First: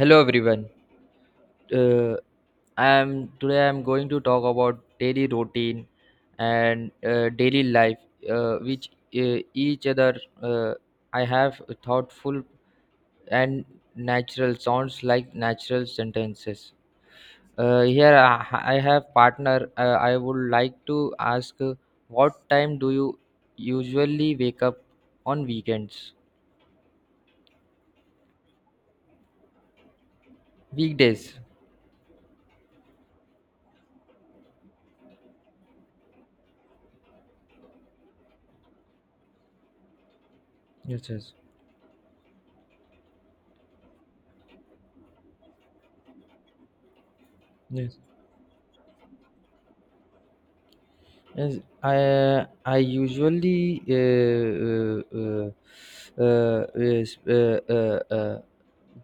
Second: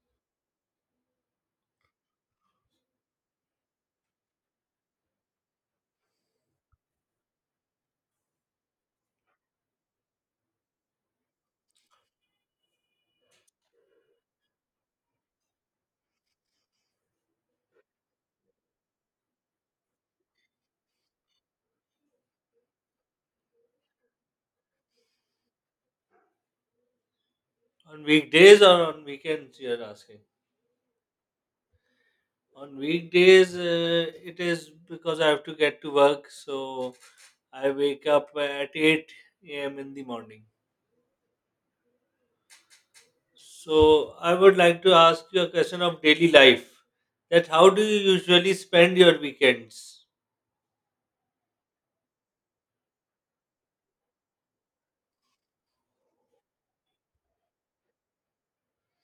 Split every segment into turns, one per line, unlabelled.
Hello everyone. Uh, I am today. I am going to talk about daily routine and daily life, which each other uh, I have thoughtful and natural sounds like natural sentences. Here I have partner. I would like to ask, what time do you usually wake up on weekends,
On weekdays or on weekends, you're asking?
weekdays?
On weekdays, it is because I have to get to work, so I wake up at 8 a.m. in the morning.
Yes, yes,
So I would like to ask you a question of daily life. That how do
yes.
you usually spend your weekends?
Yes, I usually is-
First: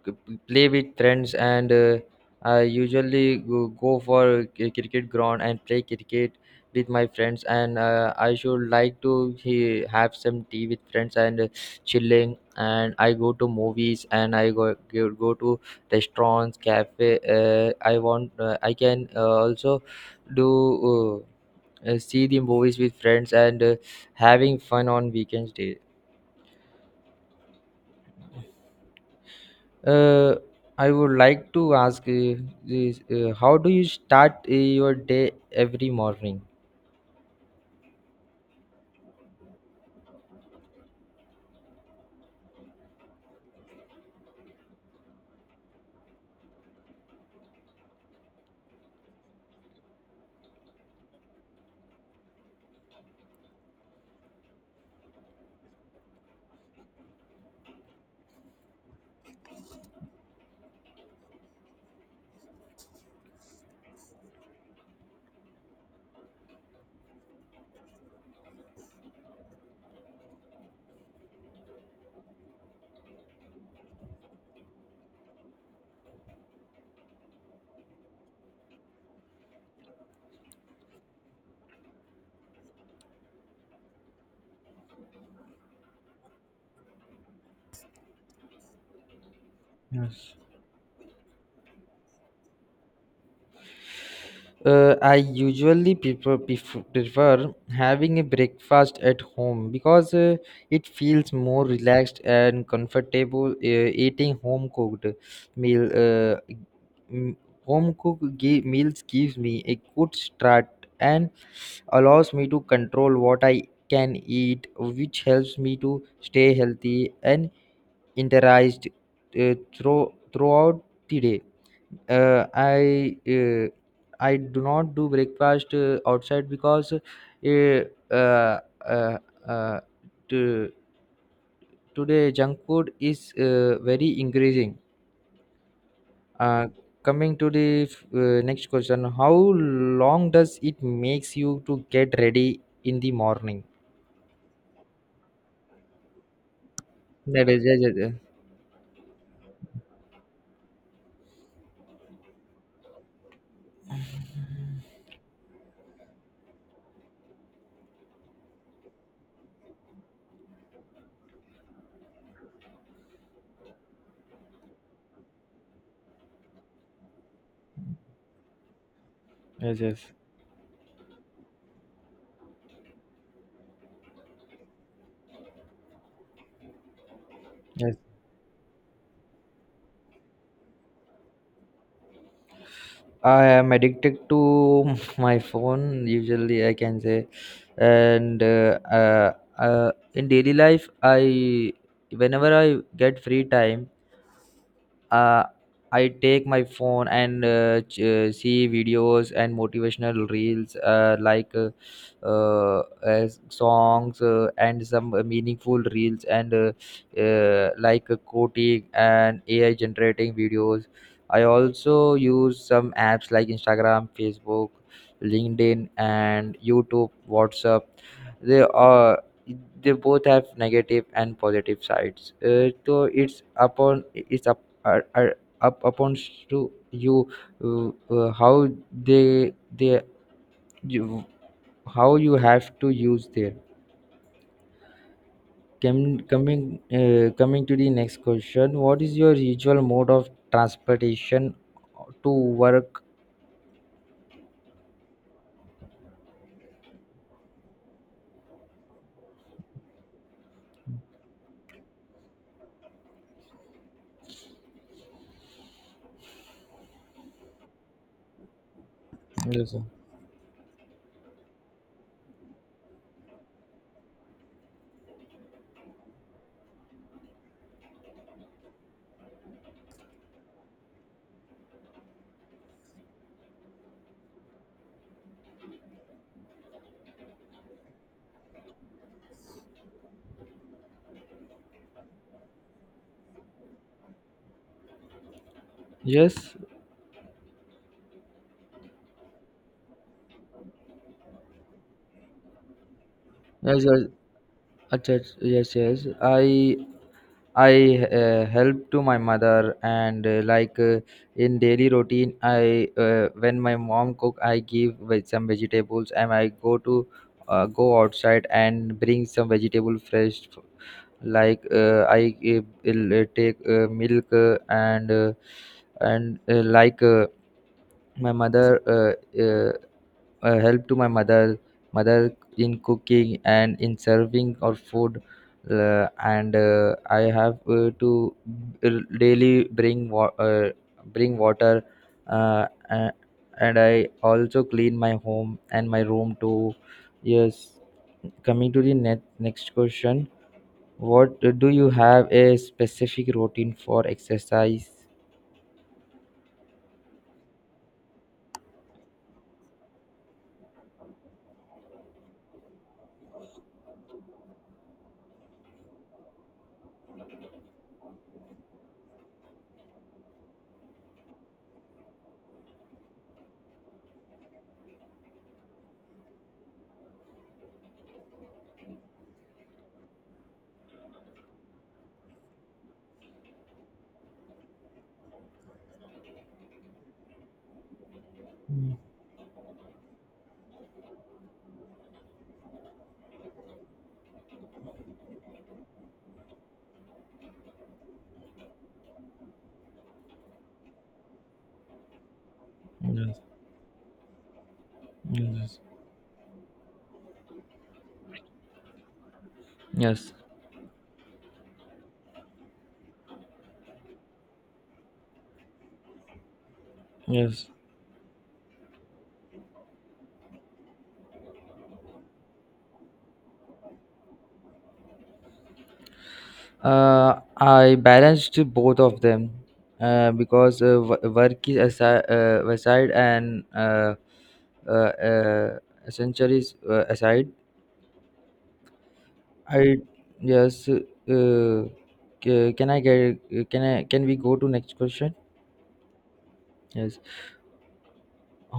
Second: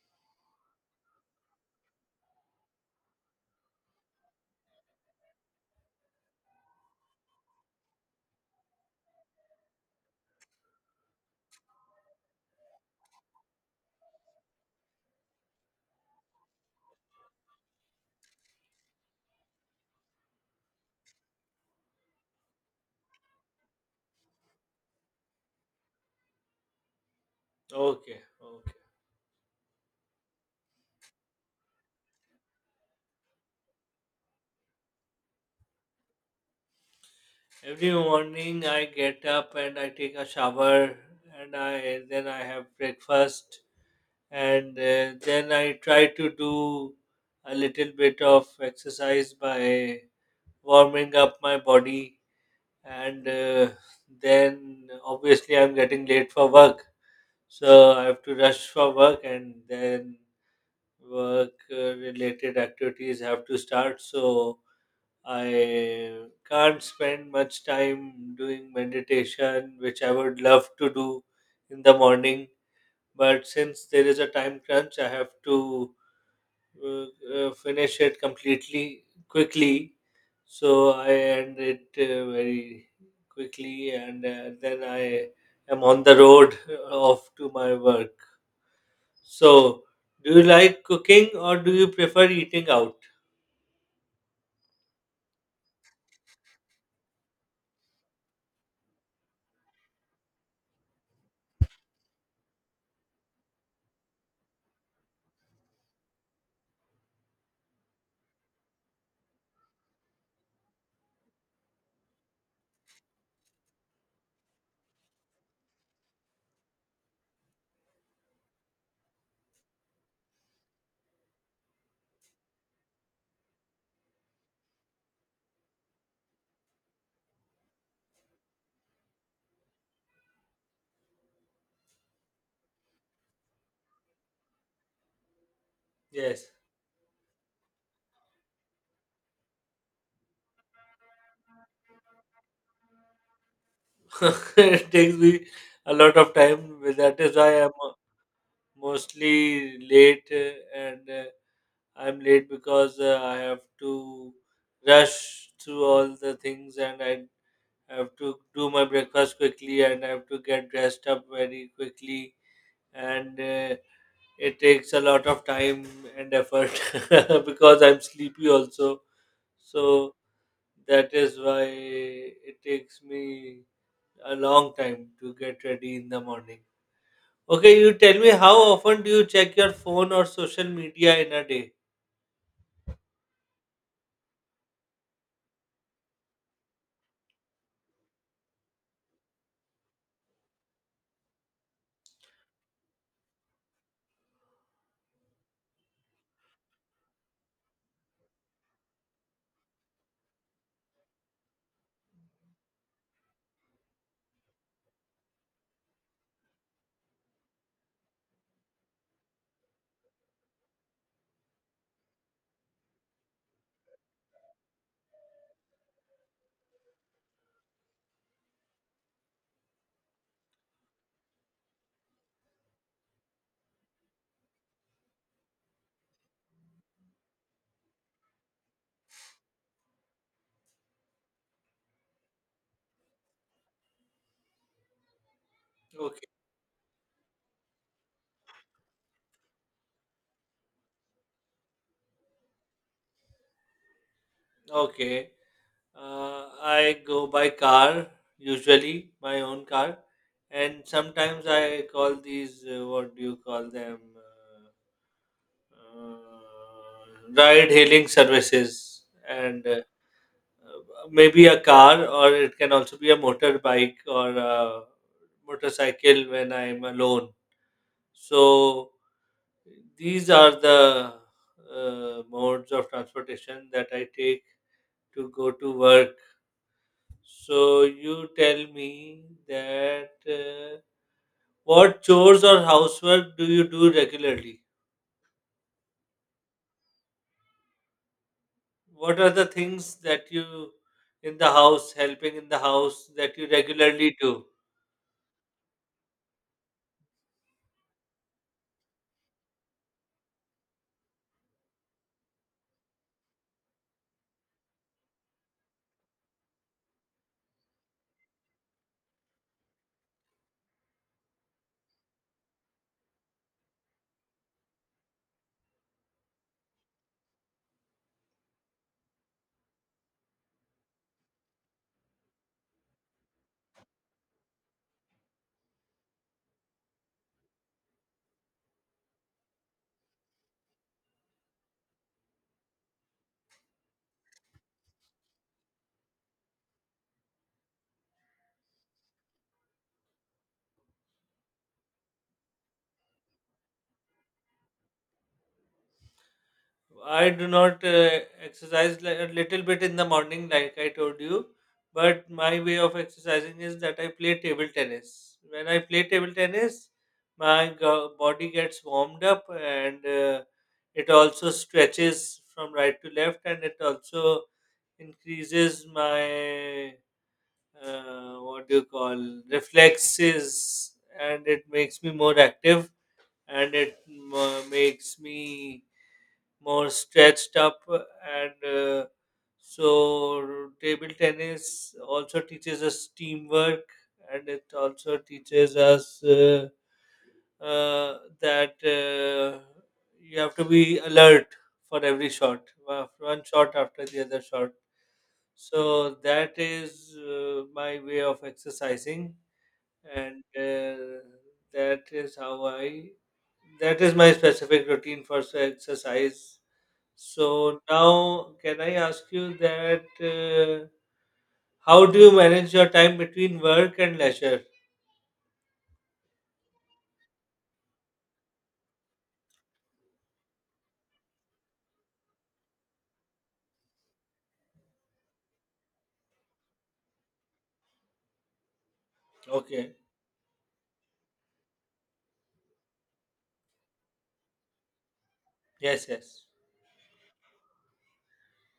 g- play with friends and I usually go for a cricket ground and play cricket with my friends and I should like to have some tea with friends and chilling, and I go to movies and I go to restaurants, cafe. I can also do. Uh, See the movies with friends and having fun on weekends day.
Okay, okay.
Uh, i would like to ask, how do you start your day every morning?
Every morning I get up and I take a shower and I then I have breakfast and then I try to do a little bit of exercise by warming up my body, and then obviously I'm getting late for work, so I have to rush for work, and then work related activities have to start. So I can't spend much time doing meditation, which I would love to do in the morning. But since there is a time crunch, I have to uh, finish it completely quickly. So I end it very quickly, and then I am on the road off to my work. So, do you like cooking or do you prefer eating out?
I usually prefer having a breakfast at home because it feels more relaxed and comfortable. Eating home cooked meal, uh, m- home cooked meals gives me a good start and allows me to control what I can eat, which helps me to stay healthy and energized throughout the day. uh, I uh, I do not do breakfast outside, because uh, uh, uh, to, today junk food is very increasing.
Yes.
Uh, Coming to the next question, how long does it makes you to get ready in the morning?
It takes me a lot of time. That is
That
why
is
I'm
yes, yes, yes,
mostly late, and I'm late because I have to rush through all the things, and I have to do my breakfast quickly and I have to get dressed up very quickly. And it takes a lot of time and effort because I'm sleepy also.
yes. yes.
So that is why it takes me a long time to get ready in the morning. Okay, you
yes.
tell me, how often do you check your phone or social media in a day?
I am addicted to my phone, usually I can say. And in daily life, I whenever I get free time, uh, I take my phone and see videos and motivational reels songs and some meaningful reels and quoting and AI generating videos. I also use some apps like Instagram, Facebook, LinkedIn, and YouTube, WhatsApp. They are they both have negative and positive sides, so it's up are up upon to you, how they they you, how you have to use their.
Okay.
Coming coming to the next question, what is your usual mode of transportation to work?
Okay. I go by car, usually my own car, and sometimes I call these what do you call them? Ride hailing services, and
Yes sir.
maybe a car, or it can also be a motorbike or a motorcycle when I'm alone. So these are the modes of transportation that I take to go to work. So you tell me that what chores or housework do you do regularly?
Yes,
What are the things that you in the house, helping in the house that you
yes, yes,
regularly do?
अच्छा, yes, yes. I help to my mother, and in daily routine I, when my mom cook I give some vegetables and I go to go outside and bring some vegetable fresh, I take milk and like my mother help to my mother in cooking and in serving our food. Uh, and uh, i have to daily bring water, uh, a- and I also clean my home and my room too. Yes. Coming to the next question, what do you have a specific routine for exercise?
I do not exercise, a little bit in the morning, like I told you. But my way of exercising is that I play table tennis. When I play table tennis, my body gets warmed up, and it also stretches from right to left, and it also increases my, what do you call, reflexes, and it makes me more active, and it makes me more stretched up, and so table tennis also teaches us teamwork, and it also teaches us that you have to be alert for every shot,
Mm,
one shot after the other shot.
yes,
So that is my way of exercising,
yes, yes,
and that is how i that is my specific routine for exercise.
yes.
So now, can I ask you that how do you manage your time between work and leisure?
I balanced both of them, because work is aside, aside and uh, uh, essentially is, aside. I
Okay.
Yes. Can I get, can I can we go to next question?
Yes, yes.
Yes.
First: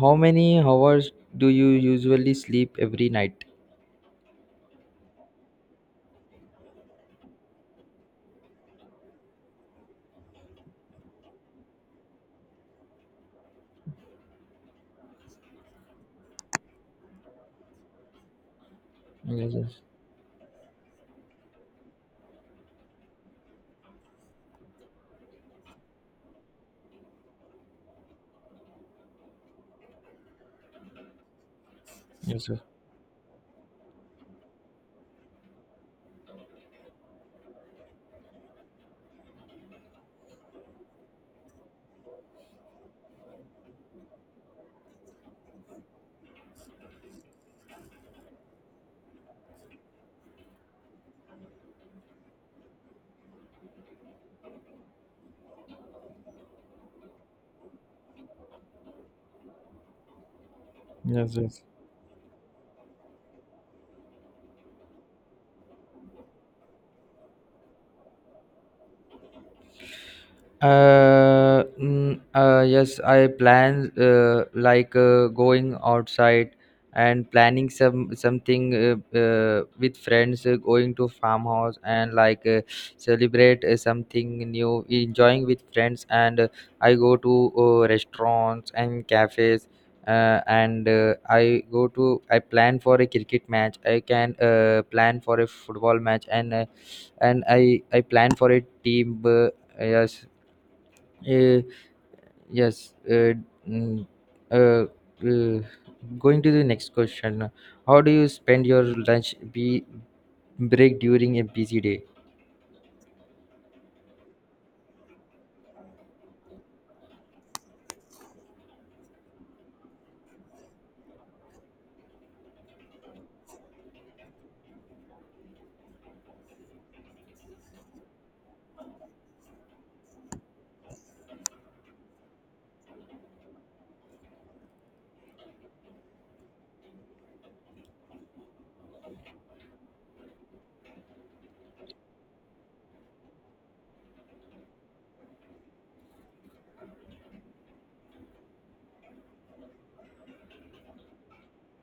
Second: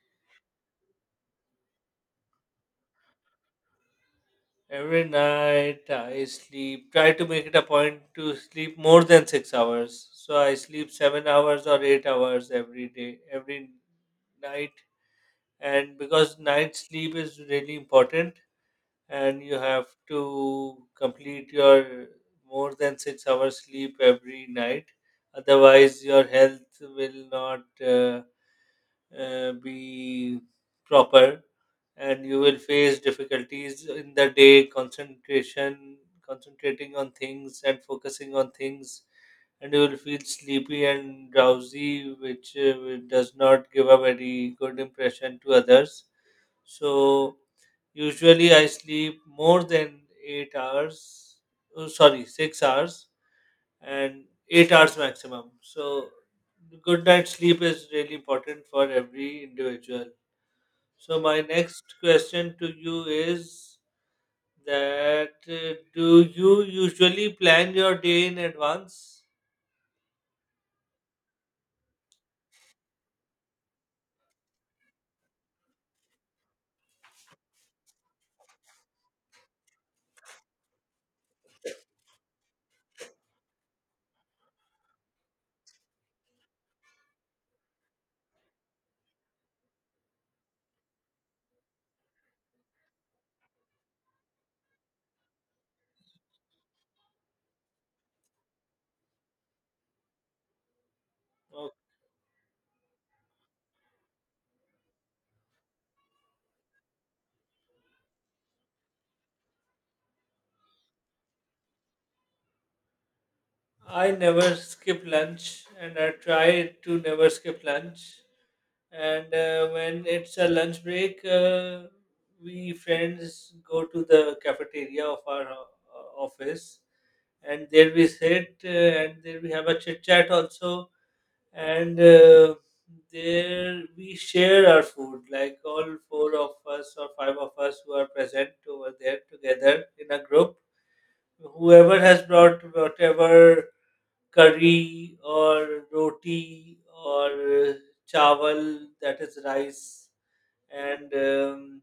How many hours do you usually sleep every night?
Every night I sleep, try to make it a point to sleep more than 6 hours. So I sleep 7 hours or 8 hours every day, every night. And because night sleep is really important, and
Yes,
you
yes.
have to complete your more than 6 hours sleep every night. Otherwise, your health will not, be proper, and you
Yes
will
sir.
face difficulties in the day, concentration, concentrating on things and focusing on things, and you will feel sleepy and drowsy, which does not give a very good impression to others. So usually I sleep more than 8 hours, oh, sorry, 6 hours, and 8 hours maximum. So, good night sleep is really important for every individual. So,
Yes,
my
yes.
next question to you is that do you usually plan your day in advance?
Yes, I plan, going outside and planning some something with friends, going to farmhouse and, celebrate something new, enjoying with friends. And I go to restaurants and cafes. And I go to, I plan for a cricket match. I can plan for a football match, and I plan for a team. Yes uh,
Okay.
yes. Mm, uh, uh, Going to the next question. How do you spend your lunch be break during a busy day?
I never skip lunch and I try to never skip lunch. And when it's a lunch break, we friends go to the cafeteria of our office, and there we sit and there we have a chit chat also, and there we share our food, like all four of us or five of us who are present over there together in a group, whoever has brought whatever curry or roti or uh, chawal, that is rice, and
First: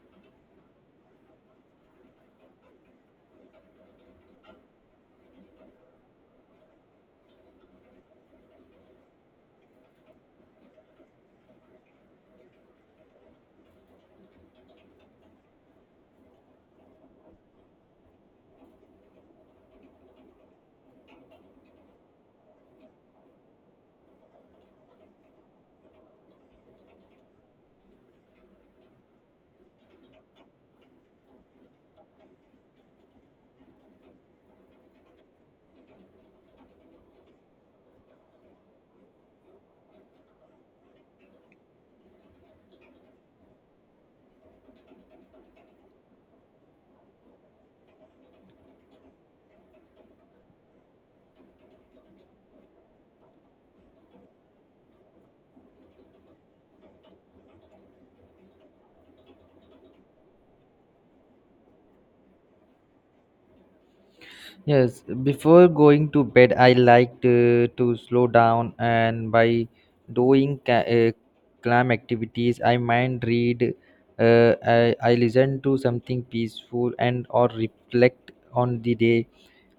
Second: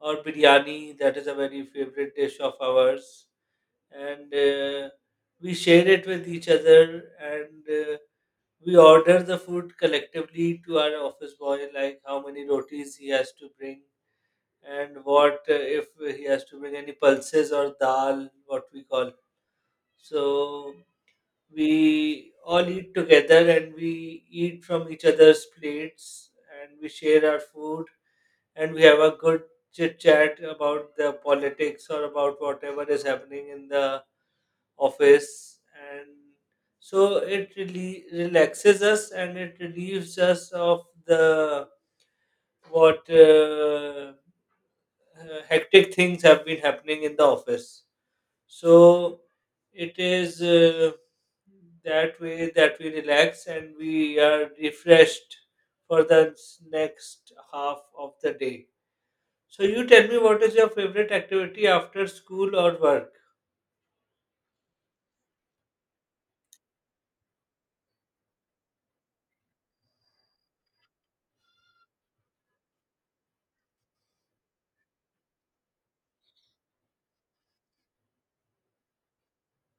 or biryani, that is a very favorite dish of ours, and we share it with each other, and we order the food collectively to our office boy, like how many rotis he has to bring, and what if he has to bring any pulses or dal, what we call. So we all eat together and we eat from each other's plates, and we share our food, and we have a good chit chat about the politics or about whatever is happening in the office. And so it really relaxes us and it relieves us of the what hectic things have been happening in the office. So it is that way that we relax and we are refreshed for the next half of the day. So you tell me, what is your favorite activity after school or work?
Yes, before going to bed, I like to slow down, and by doing calm activities, I mind read. I listen to something peaceful and or reflect on the day.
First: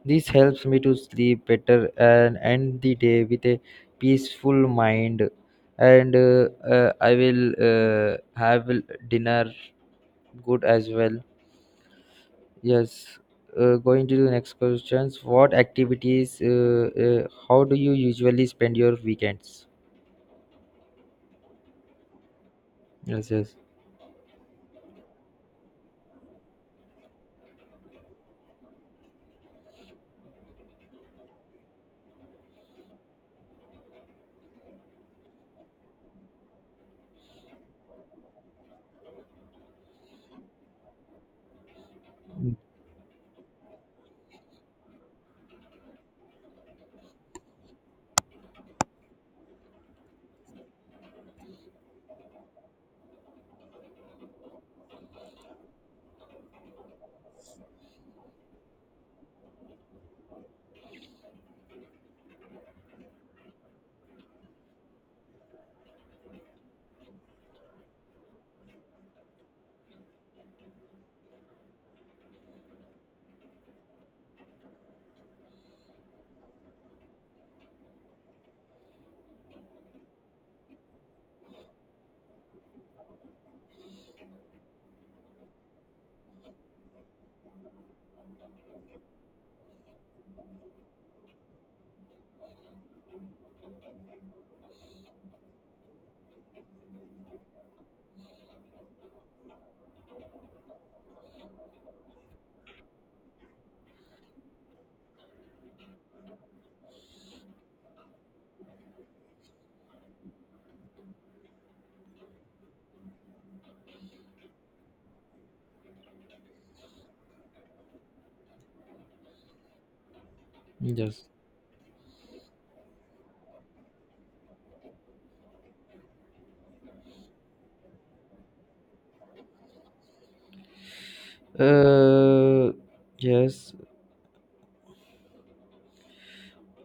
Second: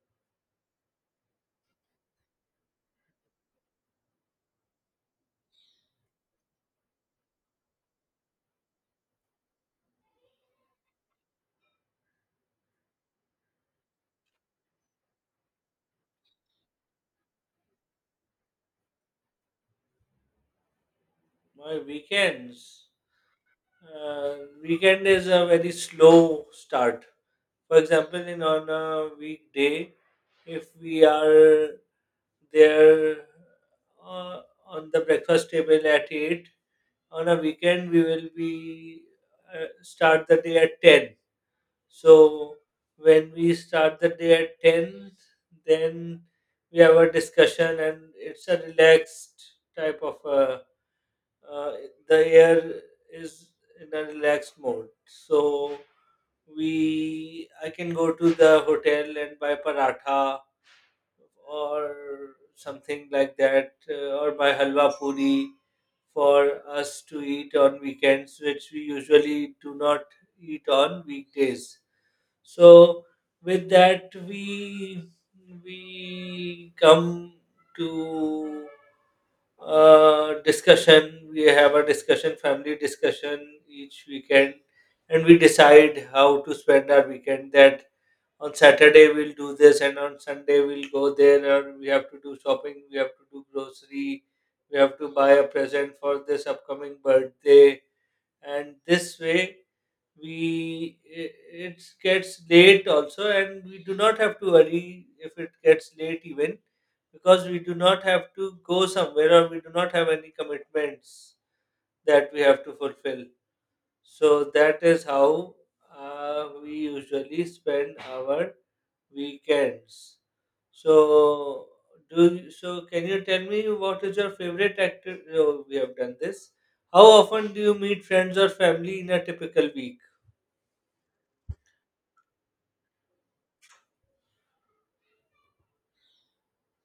This helps me to sleep better and end the day with a peaceful mind. And I will have dinner good as well. Yes. Going to the next questions. What activities? How do you usually spend your weekends?
My weekends.
Yes. Yes.
Uh, Weekend is a very slow start. For example, in on a weekday, if we are there uh, on the breakfast table at 8, on a weekend we will be start the day at 10. So
Mm,
when we start the day at 10, then we have a discussion, and it's a relaxed type of a, uh, the air is in a relaxed mode. So we, I can go to the hotel and buy paratha, or something like that, or buy halwa puri for us to eat on weekends, which we usually do not eat on weekdays. So with that, we come to discussion. We have a discussion, family discussion each weekend, and we decide how to spend our weekend. That on Saturday we'll do this, and on Sunday we'll go there, or we have to do shopping, we have to do grocery, we have to buy a present for this upcoming birthday. And this way we i- it gets late also, and we do not have to worry if it gets late even, because we do not have to go somewhere or we do not have any commitments that we have to fulfill. So that is how we usually spend our weekends. So
Yes.
so can you tell me, what is your favorite active, we have done this. How often do you meet friends or family in a typical week?
Uh, yes.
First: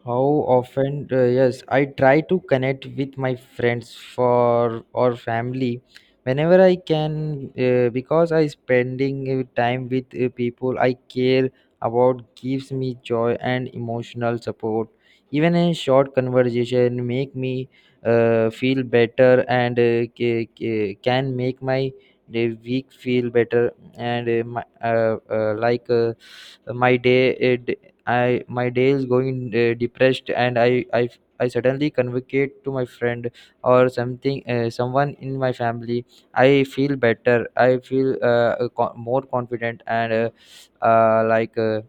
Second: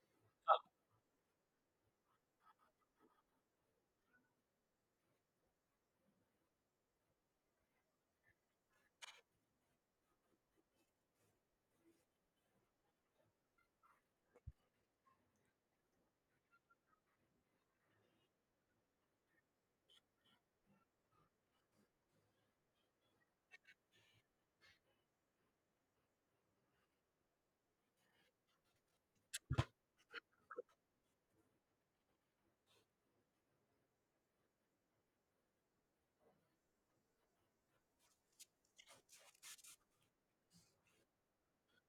How often? Yes, I try to connect with my friends for or family whenever I can, because I spending time with people I care about gives me joy and emotional support. Even a short conversation make me feel better, and can make my day week feel better. And my, like my day I My day is going depressed, and I suddenly communicate to my friend or something, someone in my family. I feel better. I feel more confident and uh, like uh,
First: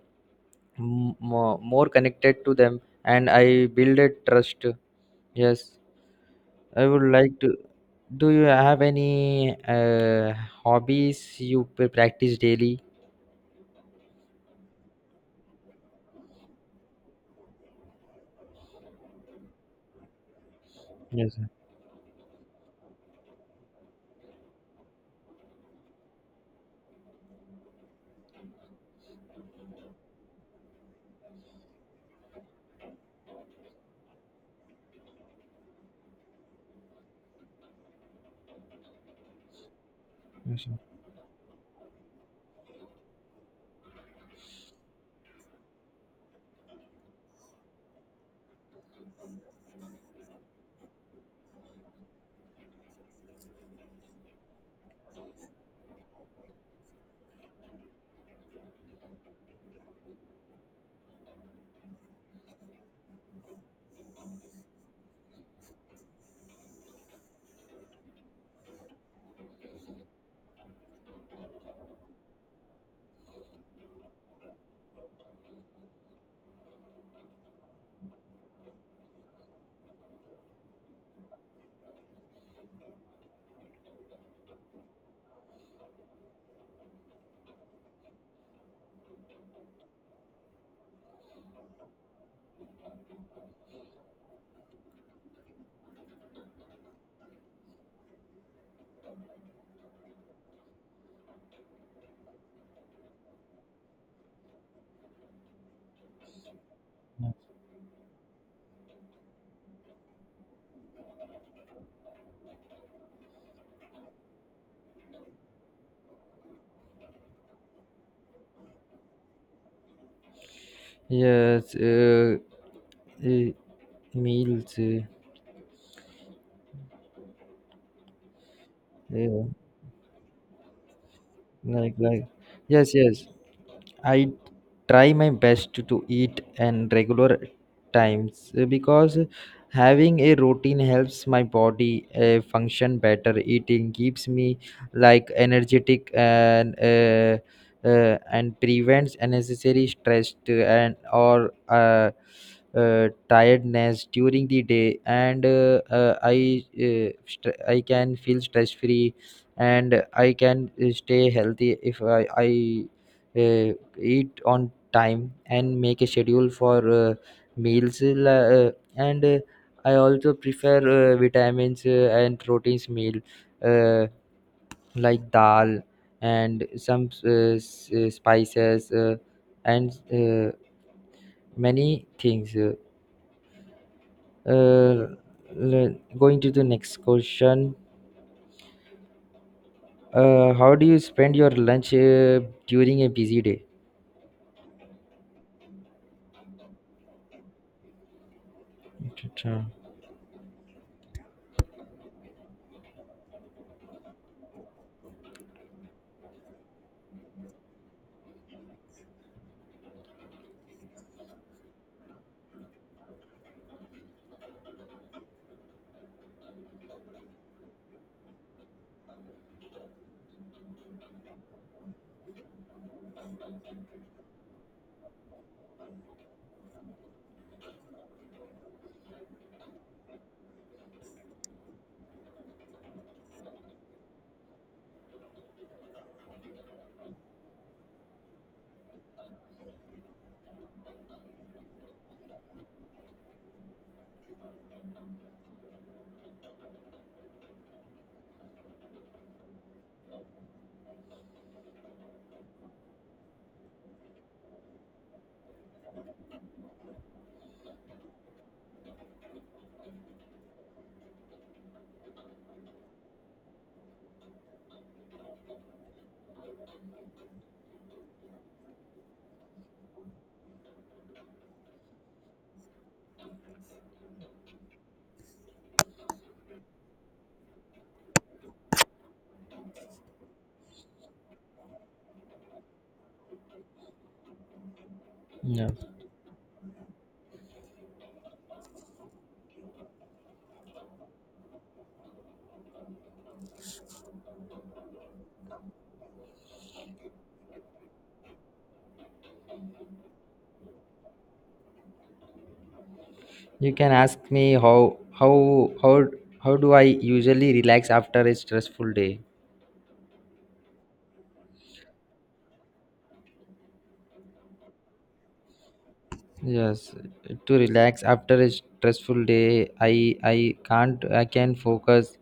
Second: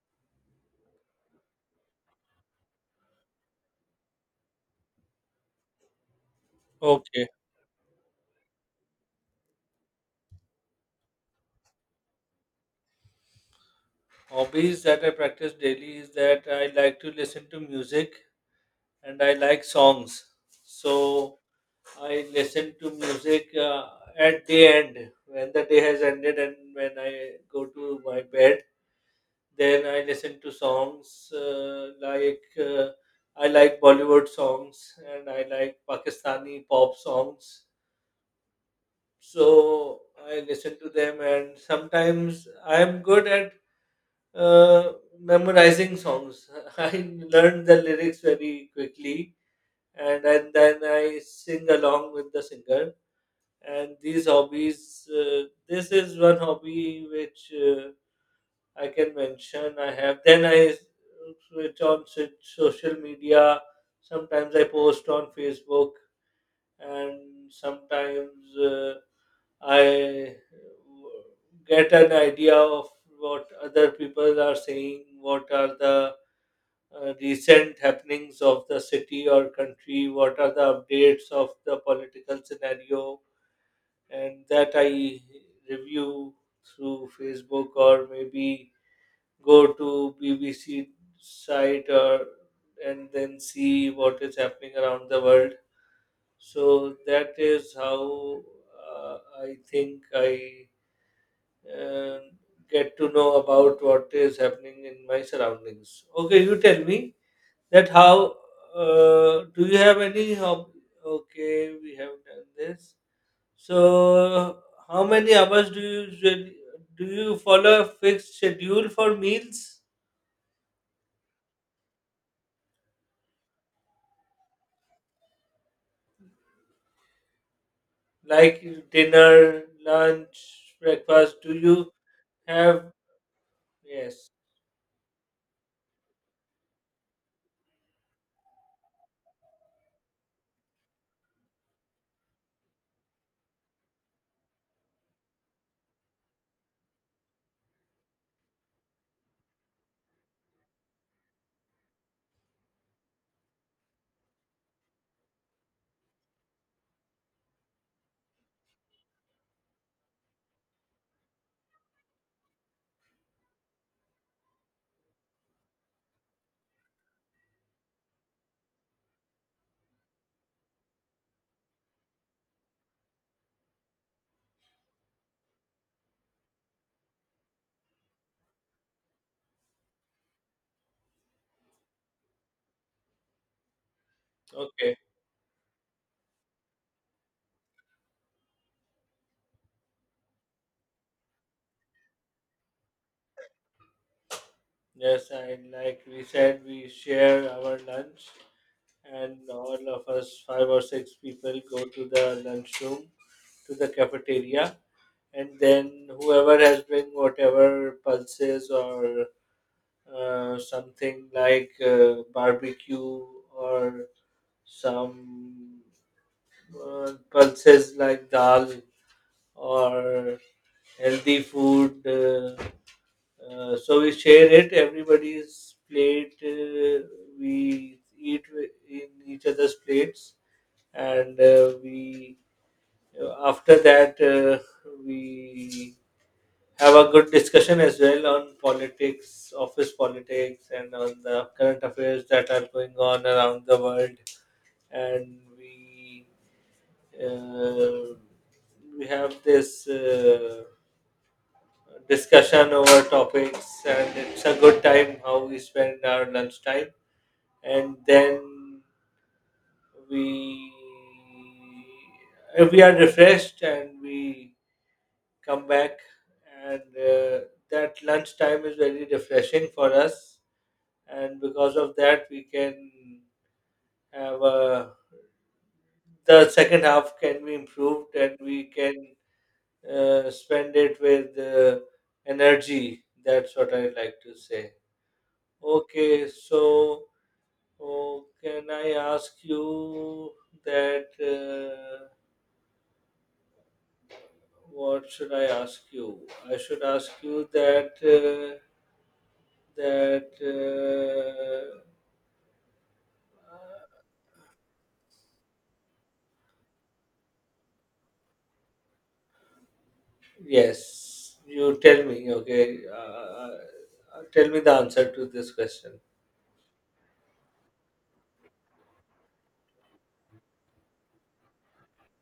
more connected to them, and I build a trust. Yes, I would
Okay.
like to. Do you have any hobbies you practice daily?
Hobbies that I practice daily is that I like to listen to music, and I like songs.
Yes
So
sir.
I listen to music at the end, when the day has ended and when I go to my bed. Then I listen to songs I like Bollywood songs and I like Pakistani pop songs. So I listen to them, and sometimes I am good at, Uh, memorizing songs. I learn the lyrics very quickly, and then I sing along with the singer. And these hobbies, this is one hobby which I can mention I have. Then I switch on social media. Sometimes I post on Facebook, and sometimes uh, I get an idea of what other people are saying, what are the recent happenings of the city or country, what are the updates of the political scenario, and that I review through Facebook, or maybe go to BBC site, or and then see what is happening around the world. So that is how I think I uh, get to know about what is happening in my surroundings. Okay, you tell me. That how do you have any hob, okay, we have done this. So, how many hours do you usually, do you follow a fixed schedule for meals
Yes sir. Yes. Meals,
like
yeah,
dinner, lunch, breakfast? Do you
like
have
yes, yes.
yes.
I try my best to eat and regular times, because having a routine helps my body function better. Eating keeps me like energetic and prevents unnecessary stress and or tiredness during the day. And I can feel stress free, and I can stay healthy if I. Uh, Eat on time and make a schedule for meals, uh, and I also prefer vitamins and proteins meal, uh, like dal and some spices and many things.
Okay.
Uh, Going to the next question. How do you spend your lunch during a busy day?
Yes, I like we said, we share our lunch,
Ch- ch-
and all of us five or six people go to the lunchroom, to the cafeteria, and then whoever has been whatever pulses or something like barbecue, or some pulses like dal, or healthy food. So we share it. Everybody's plate. We eat in each other's plates, and we after that we have a good discussion as well on politics, office politics, and on the current affairs that are going on around the world. And uh, we have this discussion over topics, and it's a good time how we spend our lunchtime. And then we we are refreshed and we come back, and that lunch time is very refreshing for us, and because of that we can have a, the second half can be improved, and we can spend it with energy. That's what I like to say.
yeah.
Okay, so oh, can I ask you that? What should I ask you? I should ask you that. That uh,
You can ask me how do I usually relax after a stressful day?
yes, you tell me. Okay, tell me the answer to this question.
Yes, to relax after a stressful day, I can't I can focus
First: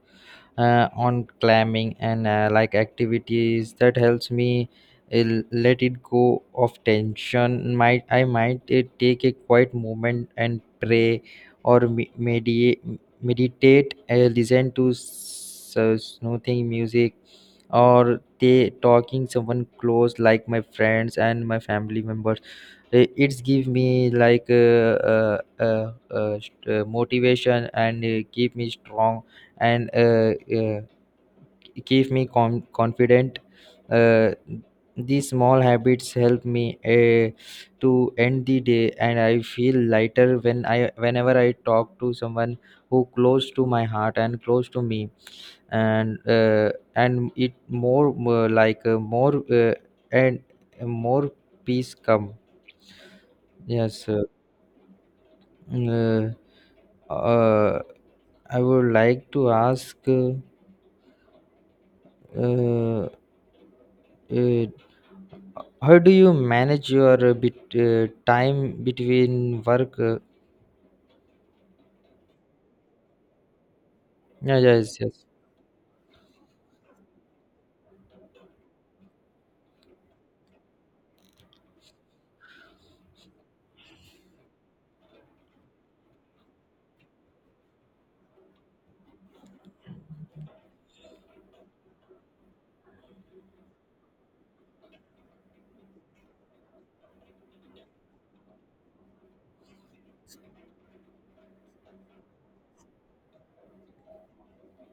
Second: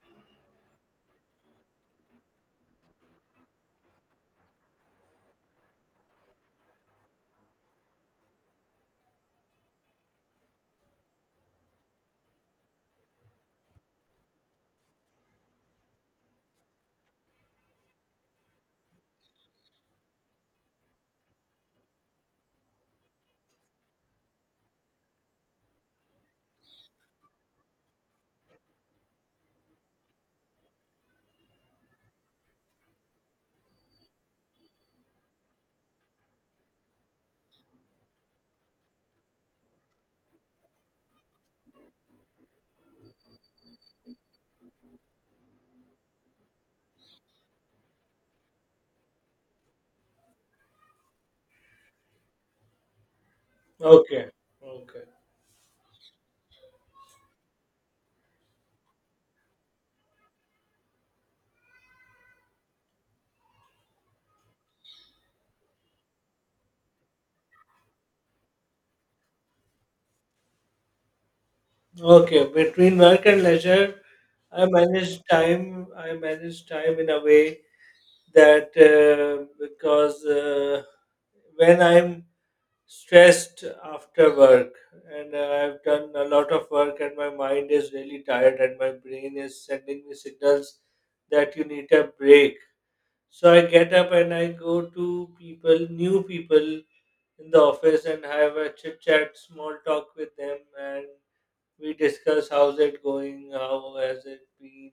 on climbing and like activities that helps me uh, let it go of tension. Might take a quiet moment and pray or meditate. Listen to soothing music, or they talking someone close like my friends and my family members. Eh, it's give me like motivation and keep me strong, and uh, keep me confident. uh, these small habits help me to end the day, and I feel lighter whenever I talk to someone who close to my heart and close to me. And and it more, more like more and More peace come. yes uh,
Okay, okay,
mm, uh, uh, i would like to ask, uh, uh, how do you manage your bit time between work,
okay, between work and leisure.
yeah,
i
yes,
manage
yes,
time i manage time in a way that, because when I'm stressed after work and I've done a lot of work and my mind is really tired and my brain is sending me signals that you need a break. So I get up and I go to people, new people in the office, and have a chit chat, small talk with them, and we discuss how's it going, how has it been.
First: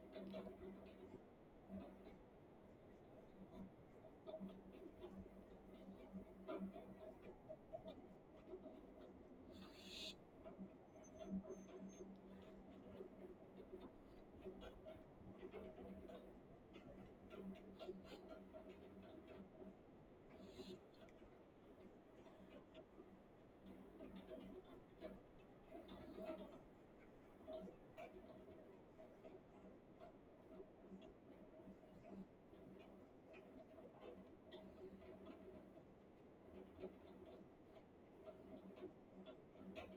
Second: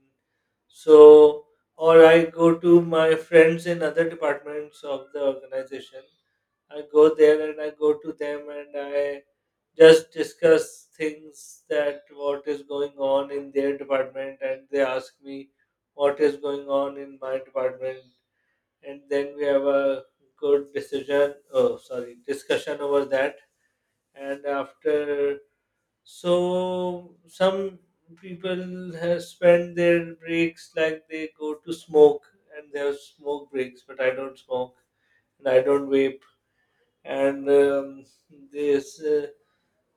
So, or I go to my friends in other departments of the organization. I go there and I go to them and I just discuss things that what is going on in their department, and they ask me what is going on in my department, and then we have a good decision, oh sorry, discussion over that. And after, so some people have spent their breaks like they go to smoke and they have smoke breaks, but I don't smoke and I don't vape. And this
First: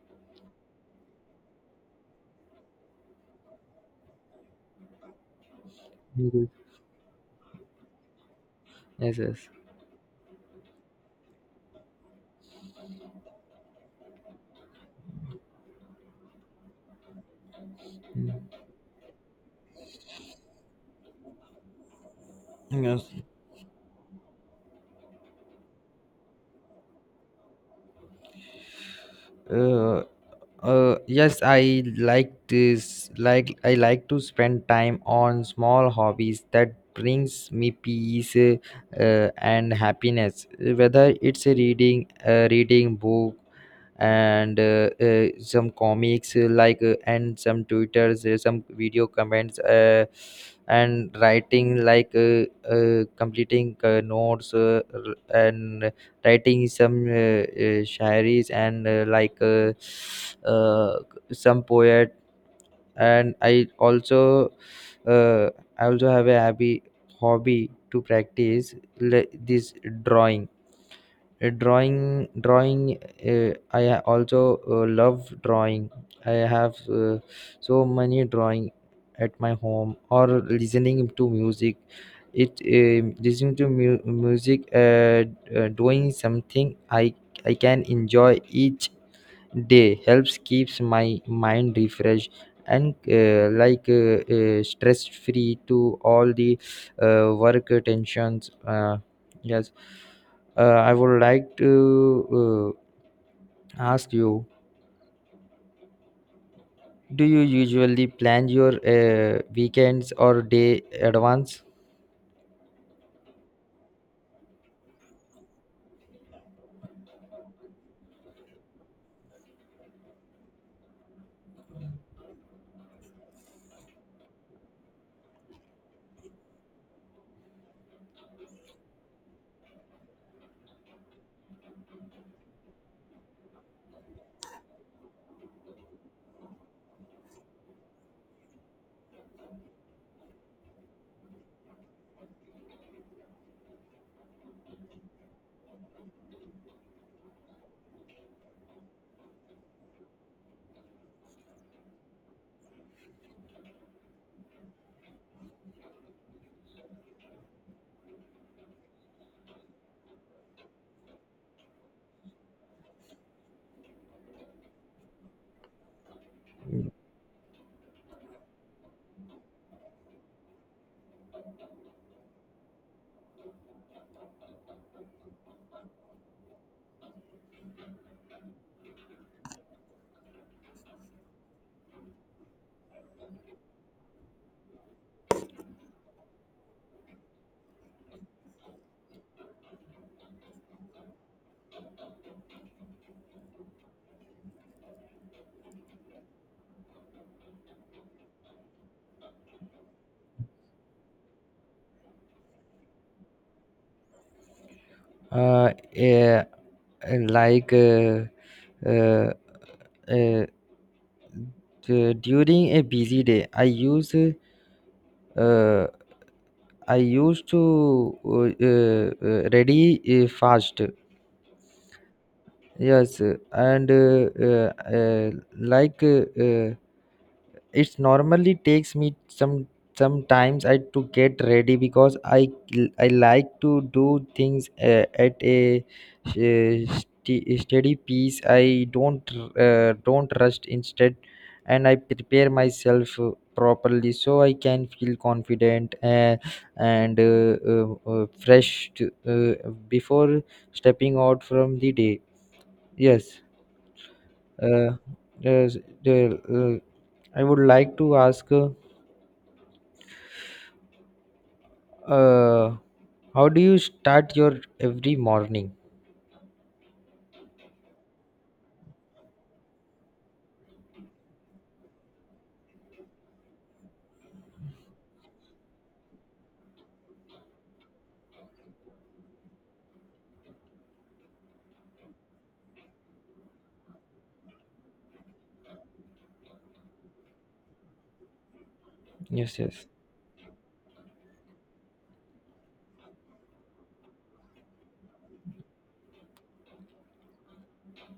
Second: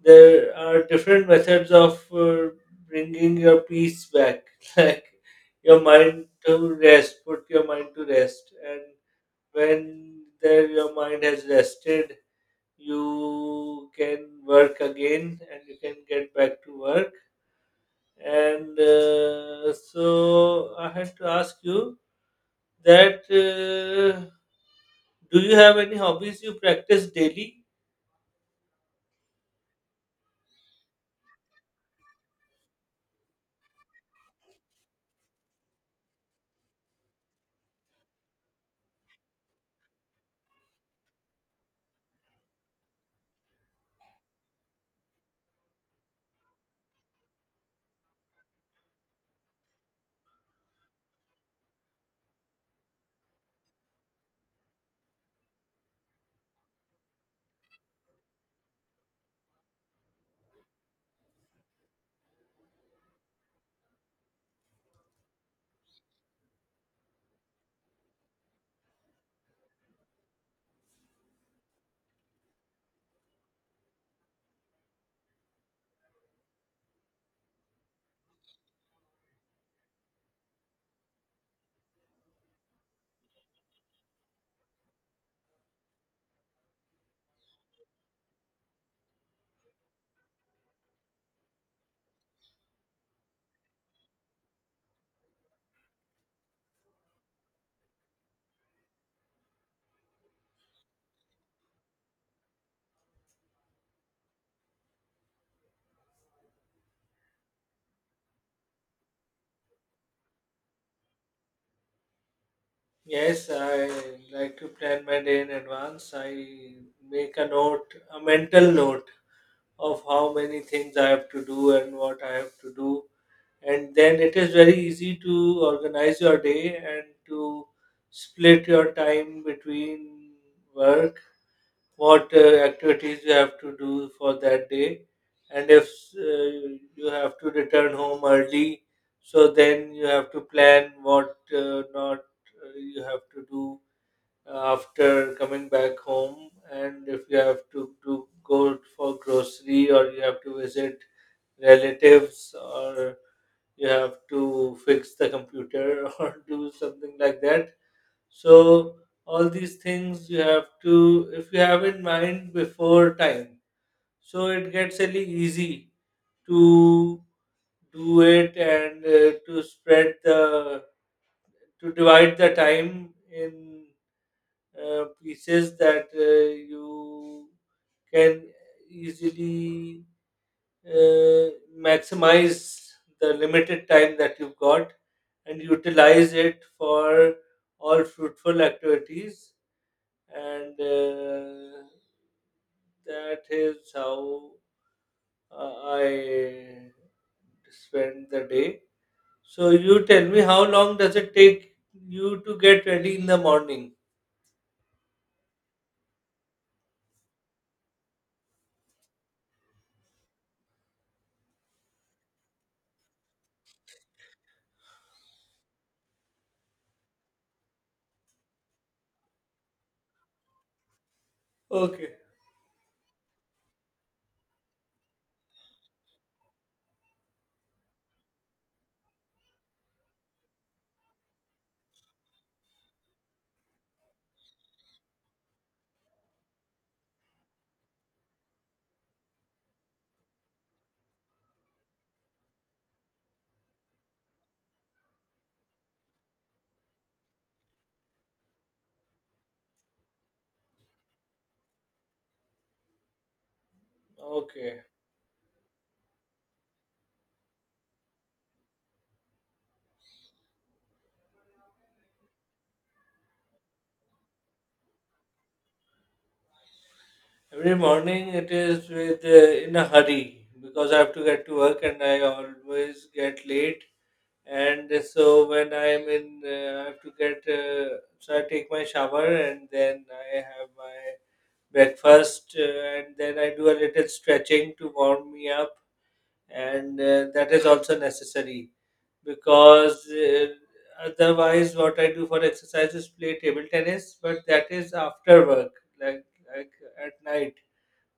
there are different methods of bringing your peace back like your mind
yes,
to rest, put your mind to rest. And
yes, yes.
when there your mind has rested, you can work again and you can get back to work.
Mm.
And so I had to ask you
Yes.
that, do you have any hobbies you practice daily?
uh, yes, I like this. I like to spend time on small hobbies that brings me peace and happiness. Whether it's reading book, and some comics, and some twitters, some video comments, and writing like completing notes, and writing some shairis and, uh, some poet. And I also uh, I also have a happy hobby to practice this drawing. Drawing. Also love drawing. I have so many drawing at my home, or listening to music. It listening to mu- Music doing something I can enjoy each day helps keeps my mind refreshed, and stress free to all the work tensions. Uh, yes uh, i would like to ask you, do you usually plan your weekends or day advance?
Yes, I like to plan my day in advance. I make a note, a mental note of how many things I have to do and what I have to do. And then it is very easy to organize your day and to split your time between work, what activities you have to do for that day, and if you have to return home early, so then you have to plan what not you have to do after coming back home, and if you have to go for grocery or you have to visit relatives or you have to fix the computer or do something like that. So all these things you have to, if you have in mind before time. So it gets really easy to do it, and to spread the, to divide the time in pieces that you can easily uh, maximize the limited time that you've got and utilize it for all fruitful activities. And that is how I spend the day. So you tell me, how long does it take you to get ready in the morning?
uh, uh, like uh, uh, uh, During a busy day uh, I used to ready fast.
Okay,
Yes, and uh, like uh, uh, it normally takes me sometimes I to get ready because I like to do things at a steady pace. I don't Don't rush instead, and I prepare myself properly, so I can feel confident, and fresh before stepping out from the day. Yes.
okay,
Uh, yes, the, uh, I would like to ask. Uh, how do you start your every morning?
every morning it is with, in a hurry because I have to get to work and I always get late. And so when I'm in, I have to get, so I take my shower and then I have my breakfast, and then I do a little stretching to warm me up, and that is also necessary,
Yes, yes.
because otherwise, what I do for exercise is play table tennis, but that is after work, like like, at night.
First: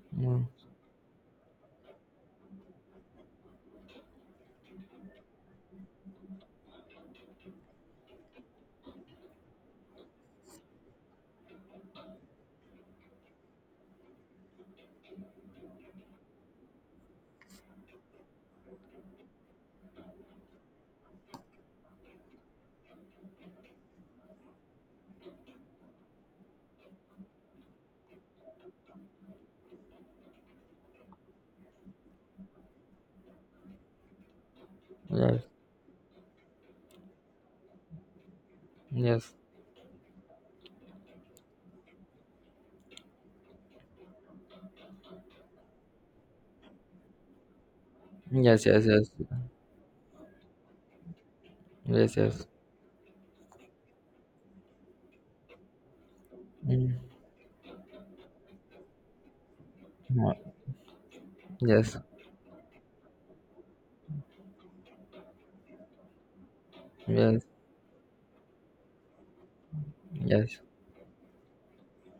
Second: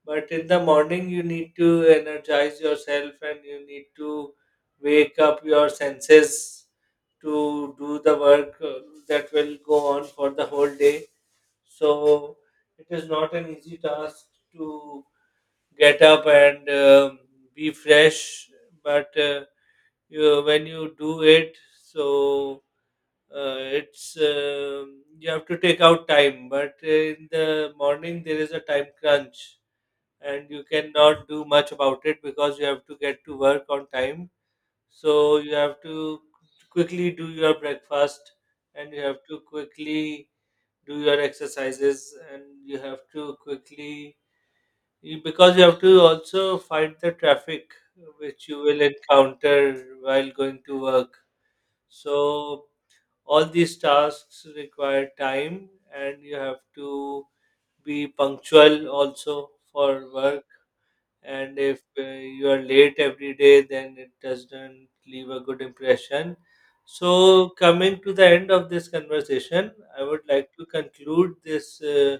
But
Mm,
in the morning, you need to energize yourself and you need to wake up your senses to do the work that will go on for the whole day. So it is not an easy task to get up and be fresh, but you, when you do it, so it's you have to take out time. But in the morning, there is a time crunch and you cannot do much about it because you have to get to work on time. So
Yes,
you have to quickly do your breakfast and you have
yes.
to quickly do your exercises and you have to quickly, because you have to also fight the traffic which you
Yes,
will
yes, yes.
encounter while going to work.
Yes,
So
yes.
all these tasks require time and you have
Mm,
to be punctual also for
yeah.
work. And if
Yes,
you are late every day then it doesn't leave a good impression.
yes,
So coming to the end of this conversation, I would like
yes.
to conclude this, uh,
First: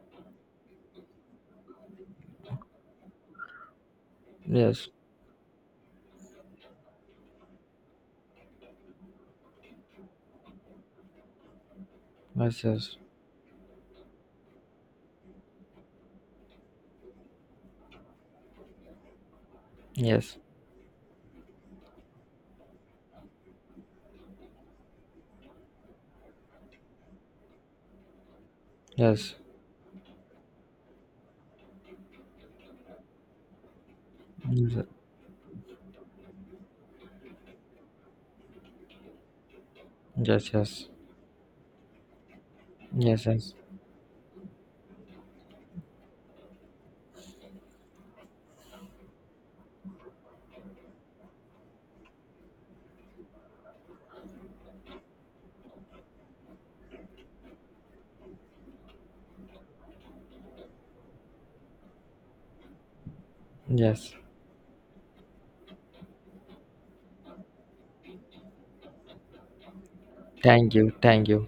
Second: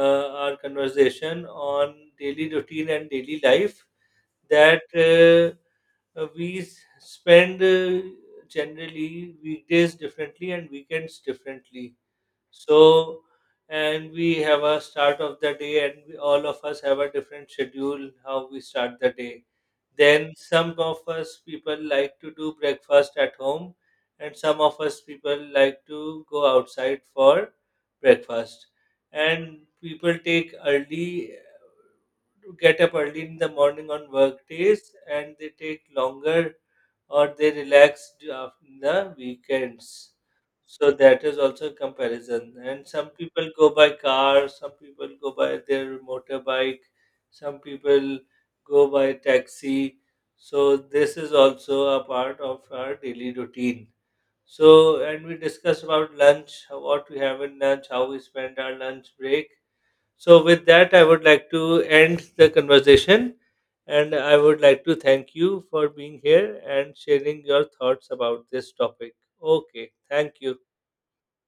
uh, our conversation on daily routine and daily life, that
Yes, yes,
we spend generally weekdays differently and weekends differently. So, and we have a start of the day, and we, all of us have a different schedule how we start the day.
yes.
Then,
Yes,
some of us people like to do breakfast at home, and some of us people like to go outside for breakfast.
yes.
And people take early, get up early in the morning on work
Yes,
days, and they take longer or they relax in the weekends.
yes.
So that is also a comparison. And some
Yes,
people
yes.
go by car, some people go by their motorbike, some people go by taxi. So this is also a part of our daily routine. So, and we discuss about lunch, what we have in lunch, how we spend our lunch break. So, with that, I would like to end the conversation.
Yes.
And I would like to thank you for being here and sharing your thoughts about this topic. Okay, thank you.
Thank you. Thank you.